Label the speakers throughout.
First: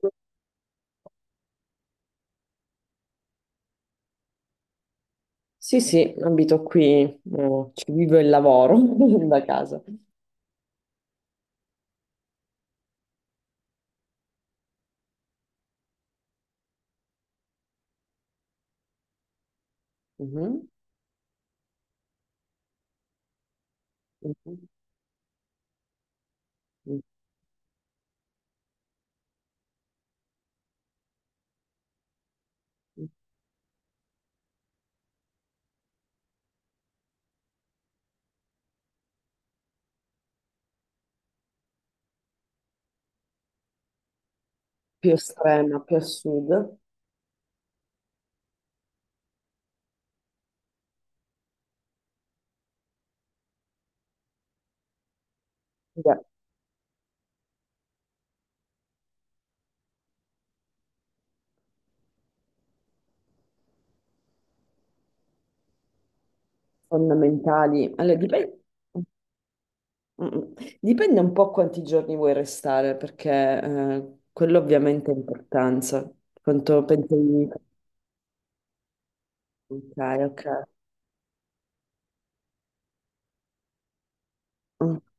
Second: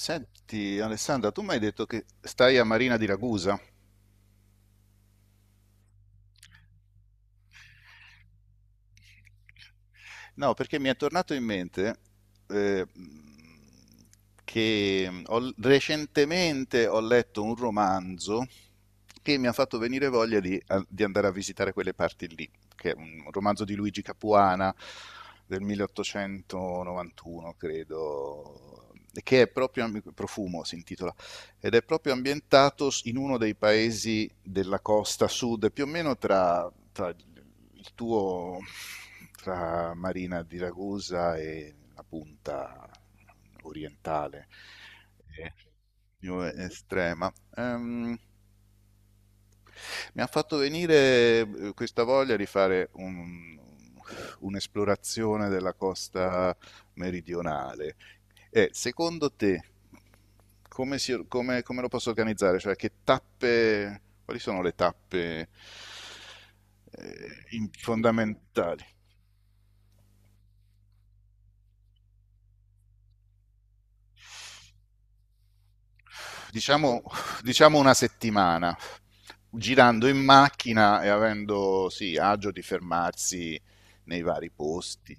Speaker 1: Senti, Alessandra, tu mi hai detto che stai a Marina di Ragusa?
Speaker 2: Sì, sì, abito qui, ci vivo e lavoro da casa.
Speaker 1: No, perché mi è tornato in mente eh, che recentemente ho letto un romanzo che mi ha fatto venire voglia
Speaker 2: Mhm,
Speaker 1: di andare a visitare quelle parti lì, che è un romanzo di Luigi
Speaker 2: mhm,
Speaker 1: Capuana del
Speaker 2: mhm.
Speaker 1: 1891, credo, che è proprio Profumo si intitola, ed è proprio ambientato in uno dei paesi della costa sud, più o meno tra tra il tuo tra Marina di Ragusa e la punta orientale
Speaker 2: Più
Speaker 1: eh,
Speaker 2: estrema, più a
Speaker 1: più
Speaker 2: sud.
Speaker 1: estrema. Mi ha fatto venire questa voglia di fare un'esplorazione della
Speaker 2: Beh,
Speaker 1: costa meridionale. Secondo te, come, come lo posso organizzare? Cioè, che tappe, quali sono le tappe eh,
Speaker 2: fondamentali. Allora, dipende,
Speaker 1: fondamentali?
Speaker 2: un po' quanti giorni vuoi restare, perché quello ovviamente ha importanza. Quanto
Speaker 1: Diciamo,
Speaker 2: pensi di...
Speaker 1: diciamo una settimana,
Speaker 2: Ok,
Speaker 1: girando in
Speaker 2: ok.
Speaker 1: macchina e avendo sì, agio di fermarsi nei vari
Speaker 2: Mm.
Speaker 1: posti,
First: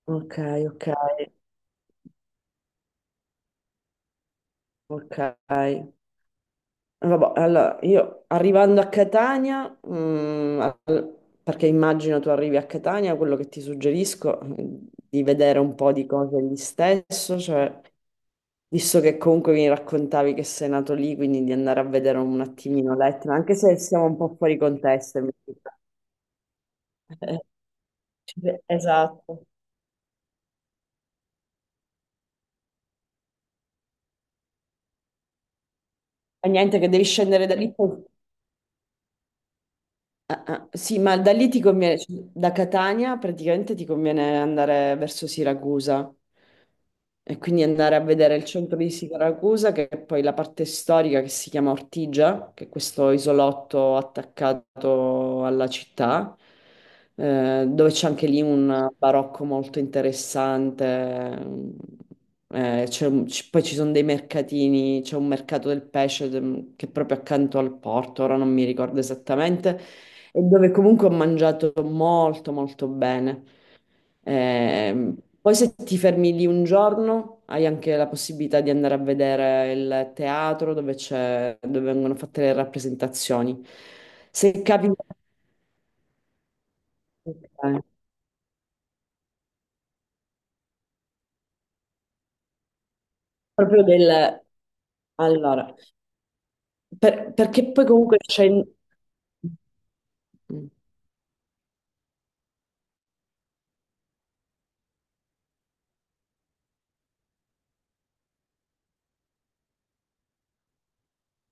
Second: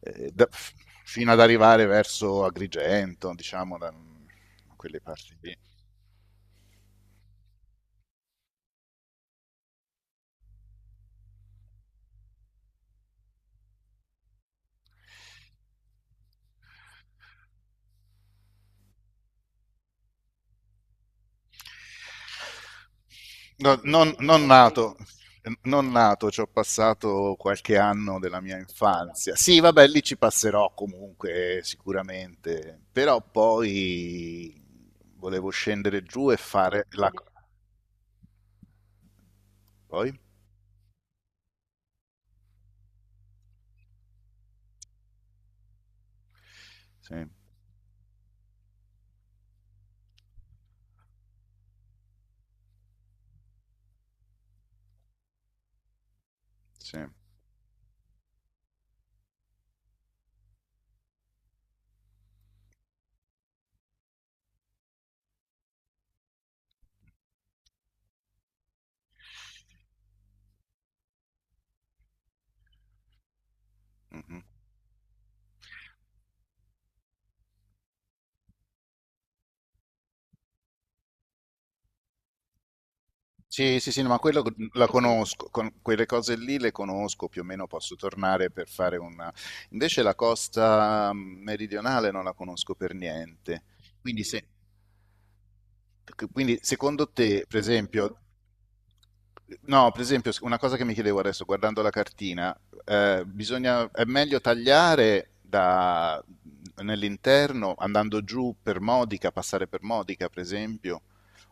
Speaker 1: eh,
Speaker 2: Ok,
Speaker 1: da-
Speaker 2: ok,
Speaker 1: fino ad arrivare verso Agrigento, diciamo, da quelle
Speaker 2: ok.
Speaker 1: parti lì.
Speaker 2: Vabbè, allora io arrivando a Catania, perché immagino tu arrivi a Catania, quello che ti suggerisco è di vedere un po' di cose lì stesso, cioè visto che comunque mi raccontavi che sei nato lì, quindi di andare a vedere un attimino l'Etna, anche se
Speaker 1: No,
Speaker 2: siamo un po'
Speaker 1: non
Speaker 2: fuori
Speaker 1: nato,
Speaker 2: contesto.
Speaker 1: non nato, ci ho passato qualche anno della mia infanzia.
Speaker 2: Esatto.
Speaker 1: Sì, vabbè, lì ci passerò comunque, sicuramente, però poi volevo scendere giù e
Speaker 2: Ma niente,
Speaker 1: fare
Speaker 2: che devi
Speaker 1: la...
Speaker 2: scendere da lì poi.
Speaker 1: Poi?
Speaker 2: Ah, ah, sì, ma da lì ti conviene, cioè, da Catania praticamente ti conviene andare verso Siracusa
Speaker 1: Sì,
Speaker 2: e quindi andare a vedere il centro di Siracusa, che è poi la parte storica che si chiama Ortigia, che è questo isolotto attaccato alla città,
Speaker 1: sì.
Speaker 2: dove c'è anche lì un barocco molto interessante. C'è poi ci sono dei mercatini, c'è un mercato del pesce che è proprio accanto al porto, ora non mi ricordo esattamente, e dove comunque ho mangiato molto molto bene.
Speaker 1: Mhm.
Speaker 2: Ehm, poi se ti fermi lì un giorno hai anche la possibilità di andare a vedere il teatro dove c'è, dove vengono fatte le rappresentazioni.
Speaker 1: Sì, sì, sì, no, ma quello
Speaker 2: Se
Speaker 1: la
Speaker 2: capita.
Speaker 1: conosco, con quelle cose lì le conosco, più o meno
Speaker 2: Ok.
Speaker 1: posso tornare per fare una... Invece la costa meridionale non la conosco per niente,
Speaker 2: Proprio
Speaker 1: quindi
Speaker 2: del.
Speaker 1: se...
Speaker 2: Allora,
Speaker 1: Quindi, secondo
Speaker 2: per-
Speaker 1: te, per
Speaker 2: perché poi comunque
Speaker 1: esempio,
Speaker 2: c'è.
Speaker 1: no, per esempio, una
Speaker 2: Mm.
Speaker 1: cosa che mi chiedevo adesso, guardando la cartina, è meglio tagliare da, nell'interno, andando giù per Modica, passare per Modica, per esempio,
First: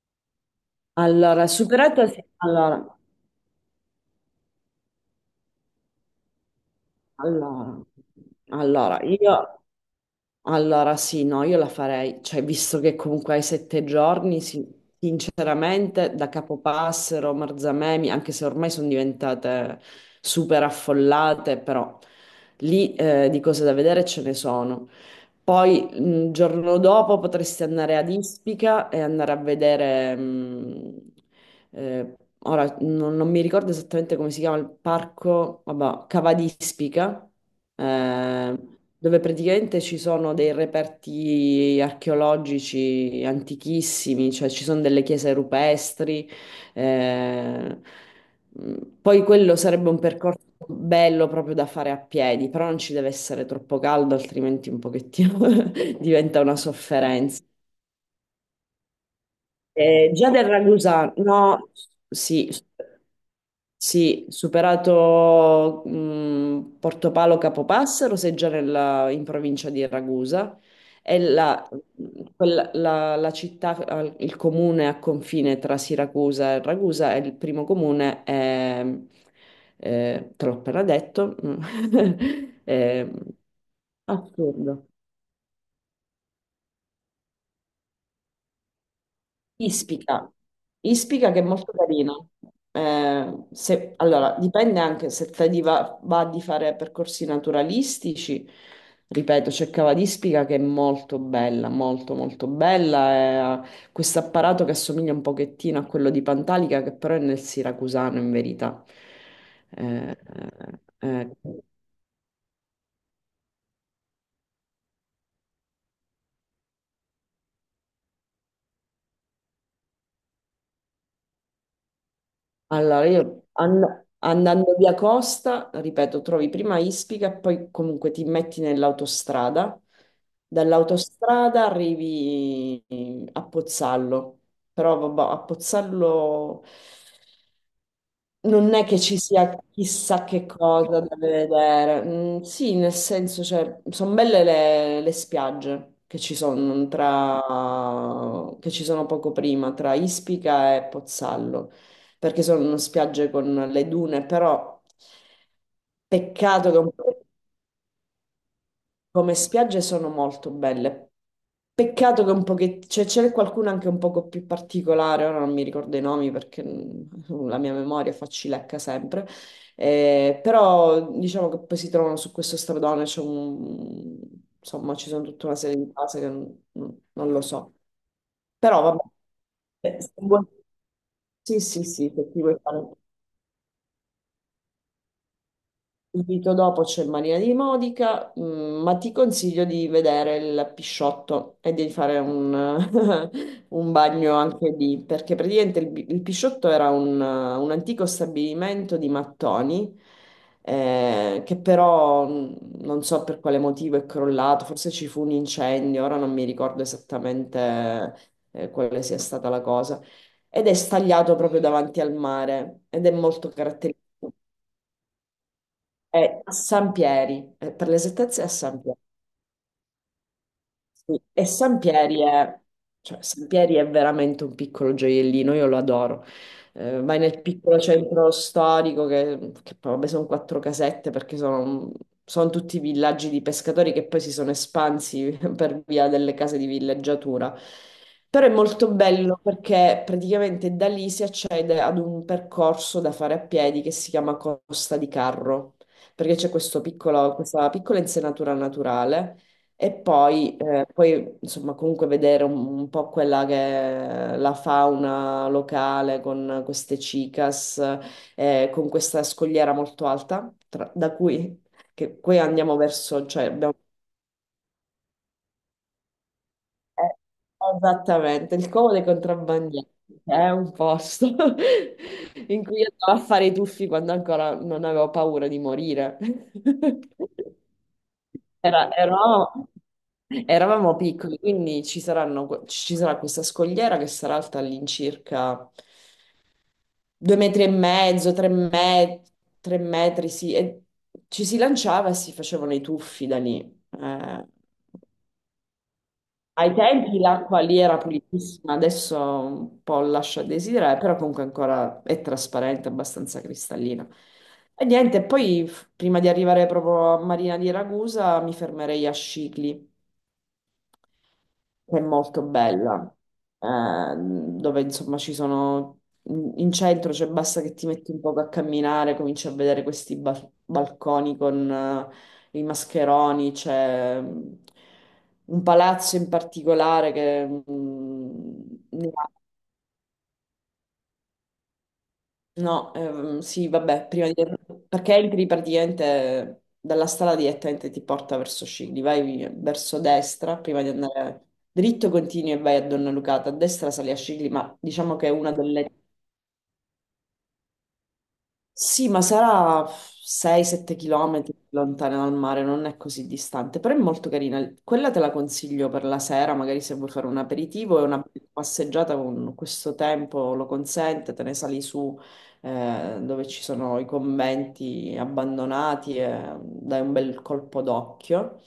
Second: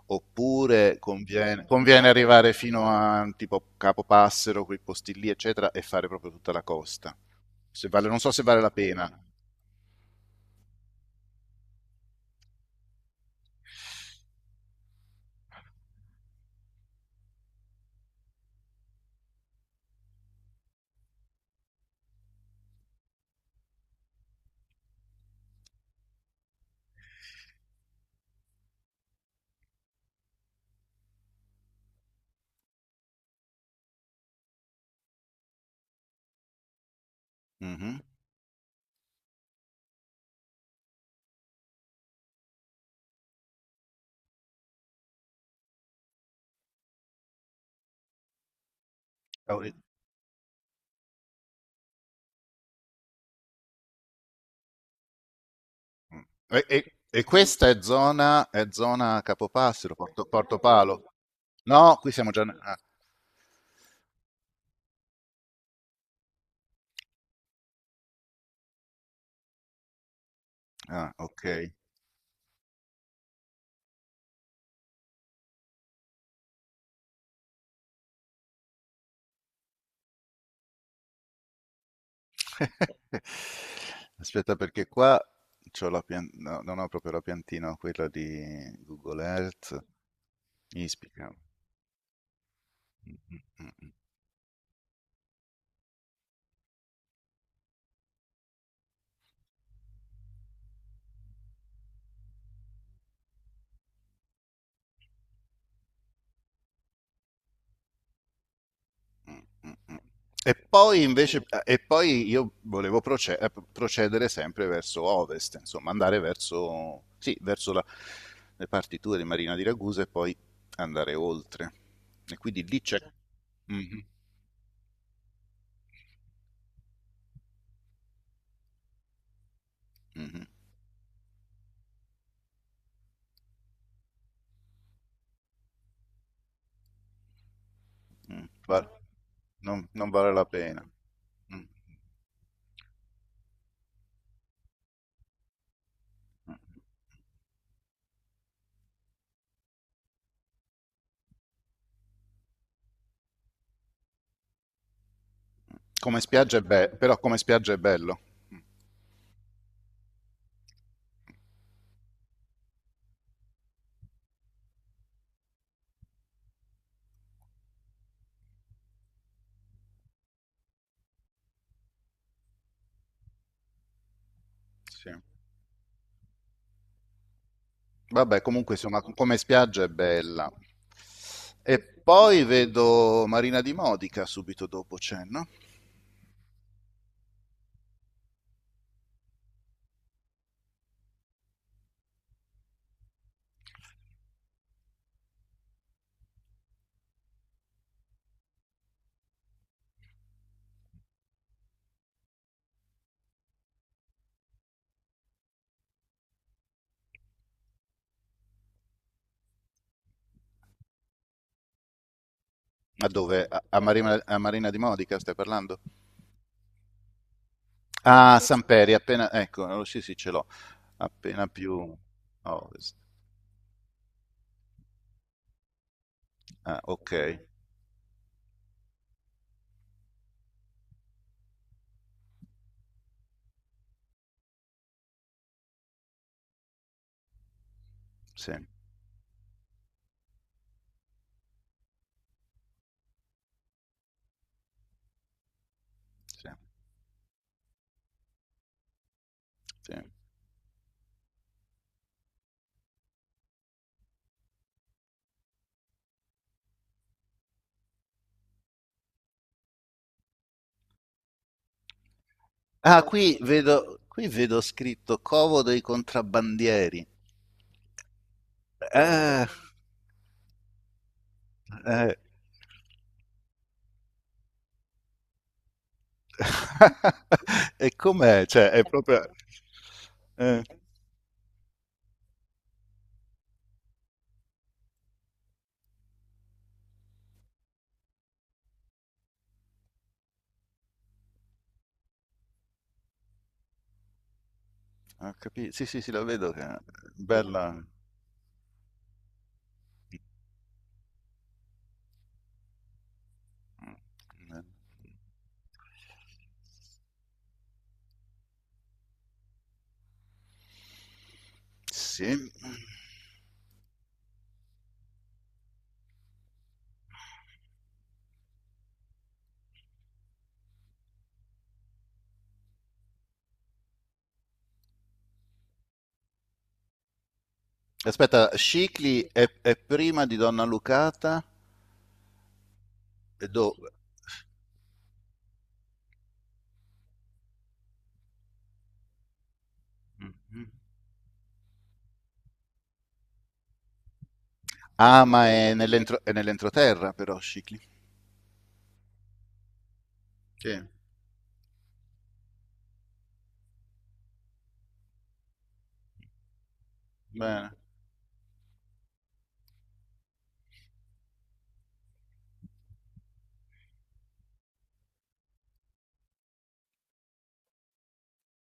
Speaker 1: oppure
Speaker 2: Allora, superata,
Speaker 1: conviene
Speaker 2: sì.
Speaker 1: arrivare fino a tipo Capopassero, quei posti lì, eccetera, e fare proprio tutta la costa.
Speaker 2: Allora,
Speaker 1: Se non so se vale la
Speaker 2: allora,
Speaker 1: pena.
Speaker 2: io. Allora, sì, no, io la farei. Cioè, visto che comunque hai 7 giorni, sì, sinceramente, da Capopassero, Marzamemi, anche se ormai sono diventate super affollate, però lì, di cose da vedere ce ne sono. Poi il giorno dopo potresti andare ad Ispica e andare a vedere, eh, ora non mi ricordo esattamente come si chiama il parco, vabbè, Cava di Ispica,
Speaker 1: Mhm.
Speaker 2: eh, dove praticamente ci sono dei reperti archeologici antichissimi, cioè ci sono delle chiese rupestri. eh, Poi quello sarebbe un percorso bello proprio da fare a piedi, però non ci deve essere troppo caldo, altrimenti un pochettino
Speaker 1: Mh.
Speaker 2: diventa una
Speaker 1: E
Speaker 2: sofferenza.
Speaker 1: questa è zona Capopassero,
Speaker 2: Eh, già del
Speaker 1: Portopalo?
Speaker 2: Ragusa, no,
Speaker 1: No, qui siamo già n
Speaker 2: sì,
Speaker 1: ah,
Speaker 2: sì, superato Portopalo Capopassero, sei già in provincia di Ragusa,
Speaker 1: ah,
Speaker 2: è la,
Speaker 1: okay.
Speaker 2: quella- la- la città, il comune a confine tra Siracusa e Ragusa, è il primo comune, te l'ho appena detto, eh,
Speaker 1: Aspetta
Speaker 2: assurdo.
Speaker 1: perché qua c'ho la pian no, non ho proprio la piantina, ho quella di Google Earth.
Speaker 2: Ispica, Ispica
Speaker 1: Ispica.
Speaker 2: che è molto carina. Eh,
Speaker 1: Mh-mh-mh.
Speaker 2: se- allora, dipende anche se te di va di fare percorsi naturalistici. Ripeto, c'è Cava d'Ispica che è molto bella, molto molto bella. È questo apparato che assomiglia un pochettino a quello di Pantalica, che però è nel siracusano in verità. Eh,
Speaker 1: E poi
Speaker 2: eh,
Speaker 1: invece,
Speaker 2: eh.
Speaker 1: e poi io volevo procedere sempre verso ovest, insomma, andare verso, sì, le partiture di Marina di Ragusa e poi andare oltre. E quindi lì c'è...
Speaker 2: Allora, io
Speaker 1: Mhm,
Speaker 2: andando via Costa, ripeto, trovi prima Ispica e poi comunque ti metti nell'autostrada.
Speaker 1: mhm,
Speaker 2: Dall'autostrada arrivi a Pozzallo, però vabbè, a Pozzallo.
Speaker 1: mm,
Speaker 2: Non è che ci sia
Speaker 1: non, non
Speaker 2: chissà
Speaker 1: vale la
Speaker 2: che
Speaker 1: pena.
Speaker 2: cosa da
Speaker 1: Mm,
Speaker 2: vedere. Mm, sì, nel senso, cioè, sono belle le spiagge che ci
Speaker 1: mm.
Speaker 2: sono tra, che ci sono poco prima, tra Ispica e Pozzallo, perché sono spiagge con le dune, però
Speaker 1: Come spiaggia è
Speaker 2: peccato che un
Speaker 1: bello, però
Speaker 2: po'.
Speaker 1: come spiaggia è bello. Mm,
Speaker 2: Come spiagge sono molto belle. Peccato che un pochettino, cioè c'è qualcuno anche un poco più particolare, ora non mi ricordo i nomi perché la mia memoria facilecca sempre. Però diciamo che poi si trovano su questo stradone, insomma ci
Speaker 1: sì.
Speaker 2: sono tutta una serie di case che non lo so.
Speaker 1: Vabbè, comunque
Speaker 2: Però
Speaker 1: insomma,
Speaker 2: vabbè,
Speaker 1: come spiaggia è
Speaker 2: se vuoi-
Speaker 1: bella.
Speaker 2: sì,
Speaker 1: E
Speaker 2: sì, sì, se ti
Speaker 1: poi
Speaker 2: vuoi fare.
Speaker 1: vedo Marina di Modica subito dopo c'è, no?
Speaker 2: Subito dopo c'è il Marina di Modica, ma ti consiglio di vedere il Pisciotto e di fare un, un bagno anche lì, perché praticamente il Pisciotto era un antico stabilimento di mattoni, che però non so per quale motivo è crollato, forse ci fu un incendio, ora non mi ricordo esattamente, quale sia stata la cosa, ed è stagliato proprio davanti al mare ed
Speaker 1: A
Speaker 2: è
Speaker 1: dove?
Speaker 2: molto caratteristico.
Speaker 1: A Marina di Modica stai parlando?
Speaker 2: È a Sampieri, per
Speaker 1: Ah,
Speaker 2: l'esattezza è
Speaker 1: sì, sì.
Speaker 2: a
Speaker 1: Samperi,
Speaker 2: Sampieri.
Speaker 1: appena... Ecco, oh, sì, sì, ce l'ho.
Speaker 2: Sì, e
Speaker 1: Appena
Speaker 2: San
Speaker 1: più
Speaker 2: Pieri
Speaker 1: a
Speaker 2: è,
Speaker 1: ovest.
Speaker 2: cioè, San Pieri è veramente un piccolo gioiellino, io lo adoro.
Speaker 1: Ah,
Speaker 2: Eh,
Speaker 1: ok,
Speaker 2: vai nel piccolo centro storico, che poi vabbè, sono quattro casette perché sono tutti villaggi di pescatori che poi si sono espansi per via delle case di villeggiatura. Però è
Speaker 1: sì,
Speaker 2: molto bello perché praticamente da lì si accede ad un percorso da fare a piedi che si chiama Costa di Carro, perché
Speaker 1: sì,
Speaker 2: c'è questo questa piccola insenatura naturale e
Speaker 1: sì.
Speaker 2: poi, poi, insomma, comunque vedere un po' quella che è la fauna locale con queste cicas, con questa scogliera molto alta, da cui, che, qui andiamo
Speaker 1: Ah,
Speaker 2: verso, cioè abbiamo.
Speaker 1: qui vedo scritto Covo dei contrabbandieri.
Speaker 2: Eh, Esattamente, il Como dei
Speaker 1: Eh,
Speaker 2: contrabbandieri è un posto
Speaker 1: eh.
Speaker 2: in cui io andavo a fare i tuffi quando ancora non avevo paura di morire.
Speaker 1: E com'è? Cioè, è
Speaker 2: Era-
Speaker 1: proprio...
Speaker 2: eravamo,
Speaker 1: eh,
Speaker 2: eravamo piccoli, quindi ci sarà questa scogliera che sarà alta all'incirca 2,5 m, tre metri, sì, e ci si lanciava e si facevano i tuffi da lì. Eh,
Speaker 1: Sì, sì, sì, la vedo che
Speaker 2: ai
Speaker 1: è
Speaker 2: tempi l'acqua lì
Speaker 1: bella.
Speaker 2: era pulitissima, adesso un po' lascia a desiderare, però comunque ancora è trasparente, abbastanza cristallina. E niente, poi prima di arrivare proprio a Marina di Ragusa mi fermerei a Scicli che è molto
Speaker 1: Sì.
Speaker 2: bella, dove insomma ci sono, in centro, cioè basta che ti metti un poco a camminare, cominci a vedere questi balconi con i mascheroni, c'è un palazzo in particolare che,
Speaker 1: Aspetta,
Speaker 2: ne ha.
Speaker 1: È prima di Donna Lucata
Speaker 2: No,
Speaker 1: e
Speaker 2: sì,
Speaker 1: dove?
Speaker 2: vabbè, perché entri praticamente dalla strada direttamente ti porta verso Scigli, vai verso destra
Speaker 1: Mhm.
Speaker 2: prima di andare dritto, continui e vai a Donna Lucata, a destra sali a Scigli, ma diciamo
Speaker 1: Ah,
Speaker 2: che è
Speaker 1: ma
Speaker 2: una
Speaker 1: è
Speaker 2: delle.
Speaker 1: è nell'entroterra però, Scicli.
Speaker 2: Sì, ma sarà
Speaker 1: Sì,
Speaker 2: 6-7 km lontana dal mare, non è così distante, però è molto carina. Quella te la consiglio per la sera, magari se vuoi fare un
Speaker 1: bene.
Speaker 2: aperitivo e una passeggiata con questo tempo lo consente, te ne sali su, dove ci sono i conventi abbandonati e dai un bel colpo d'occhio.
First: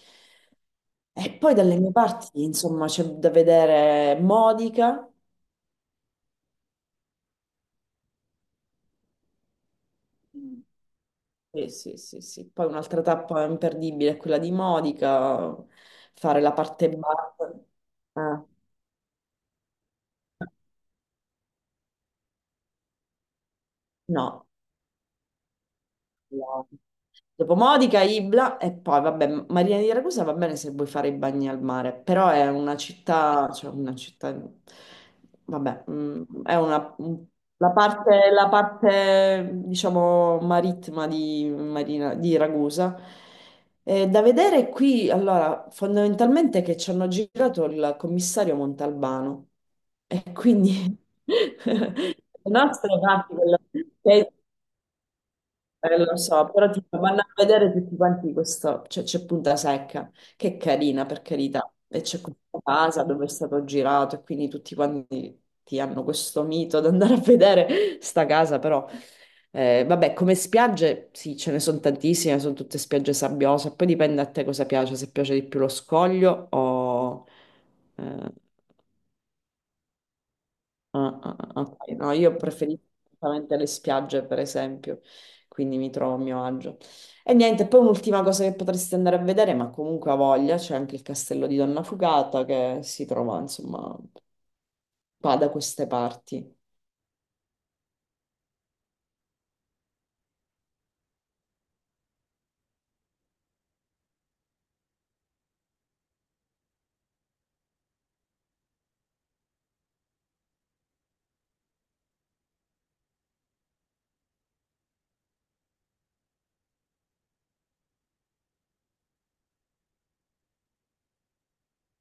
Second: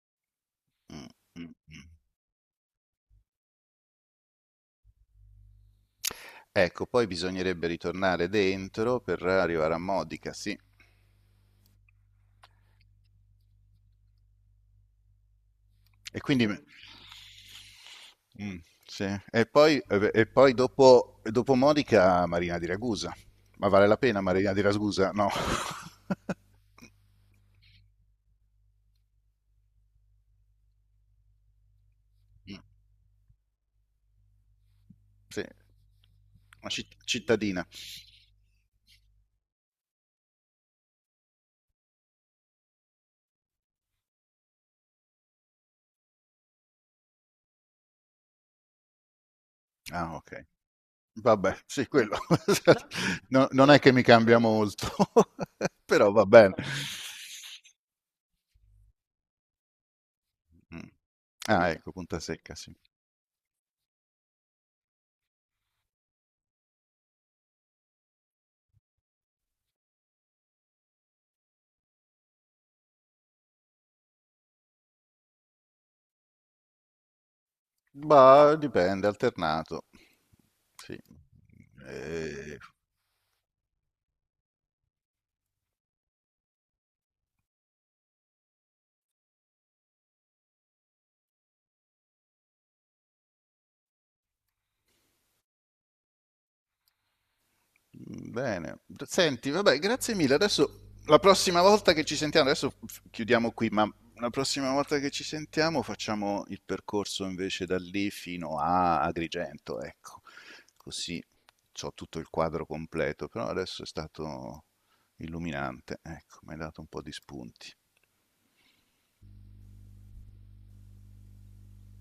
Speaker 1: Mm,
Speaker 2: E
Speaker 1: mm.
Speaker 2: poi dalle mie parti, insomma, c'è da vedere Modica.
Speaker 1: Ecco, poi bisognerebbe ritornare dentro per arrivare a Modica, sì.
Speaker 2: Sì, sì, sì, sì. Poi un'altra tappa imperdibile è quella di Modica,
Speaker 1: E
Speaker 2: fare
Speaker 1: quindi...
Speaker 2: la parte bassa. Eh,
Speaker 1: mm, sì. E poi dopo, dopo Modica, Marina di Ragusa. Ma vale la pena
Speaker 2: no,
Speaker 1: Marina di Ragusa? No.
Speaker 2: dopo Modica, Ibla e poi, vabbè, Marina di Ragusa va bene se vuoi fare i bagni al mare, però è
Speaker 1: Mm,
Speaker 2: una città, cioè una città,
Speaker 1: sì,
Speaker 2: vabbè, è
Speaker 1: una
Speaker 2: una,
Speaker 1: cittadina.
Speaker 2: la parte, diciamo, marittima di, Marina, di Ragusa. Da vedere qui, allora, fondamentalmente che ci hanno girato il commissario Montalbano
Speaker 1: Ah,
Speaker 2: e
Speaker 1: okay.
Speaker 2: quindi
Speaker 1: Vabbè, sì
Speaker 2: le
Speaker 1: quello
Speaker 2: nostre parti,
Speaker 1: no non è che mi cambia molto, però
Speaker 2: lo
Speaker 1: va
Speaker 2: so,
Speaker 1: bene.
Speaker 2: però tipo, vanno a vedere tutti quanti questo, cioè, c'è Punta Secca, che è
Speaker 1: Mh.
Speaker 2: carina per
Speaker 1: Ah
Speaker 2: carità,
Speaker 1: ecco,
Speaker 2: e c'è
Speaker 1: punta secca
Speaker 2: questa
Speaker 1: sì.
Speaker 2: casa dove è stato girato e quindi tutti quanti ti hanno questo mito di andare a vedere sta casa, però vabbè, come spiagge sì, ce ne sono tantissime, sono tutte spiagge sabbiose, poi dipende a te cosa piace, se piace di più lo scoglio o, eh,
Speaker 1: Bah, dipende, alternato, sì,
Speaker 2: Ah, ah, ah, ok. No, io
Speaker 1: ehm.
Speaker 2: preferisco assolutamente le spiagge, per esempio, quindi mi trovo a mio agio. E niente, poi un'ultima cosa che potresti andare a vedere, ma comunque ha voglia, c'è anche il castello di Donna Fugata che si trova, insomma, qua da queste parti.
Speaker 1: Bene, senti, vabbè, grazie mille. Adesso la prossima volta che ci sentiamo, adesso chiudiamo qui, ma la prossima volta che ci sentiamo facciamo il percorso invece da lì fino a Agrigento, ecco. Così ho tutto il quadro completo, però adesso è stato illuminante, ecco, mi hai dato un po' di spunti.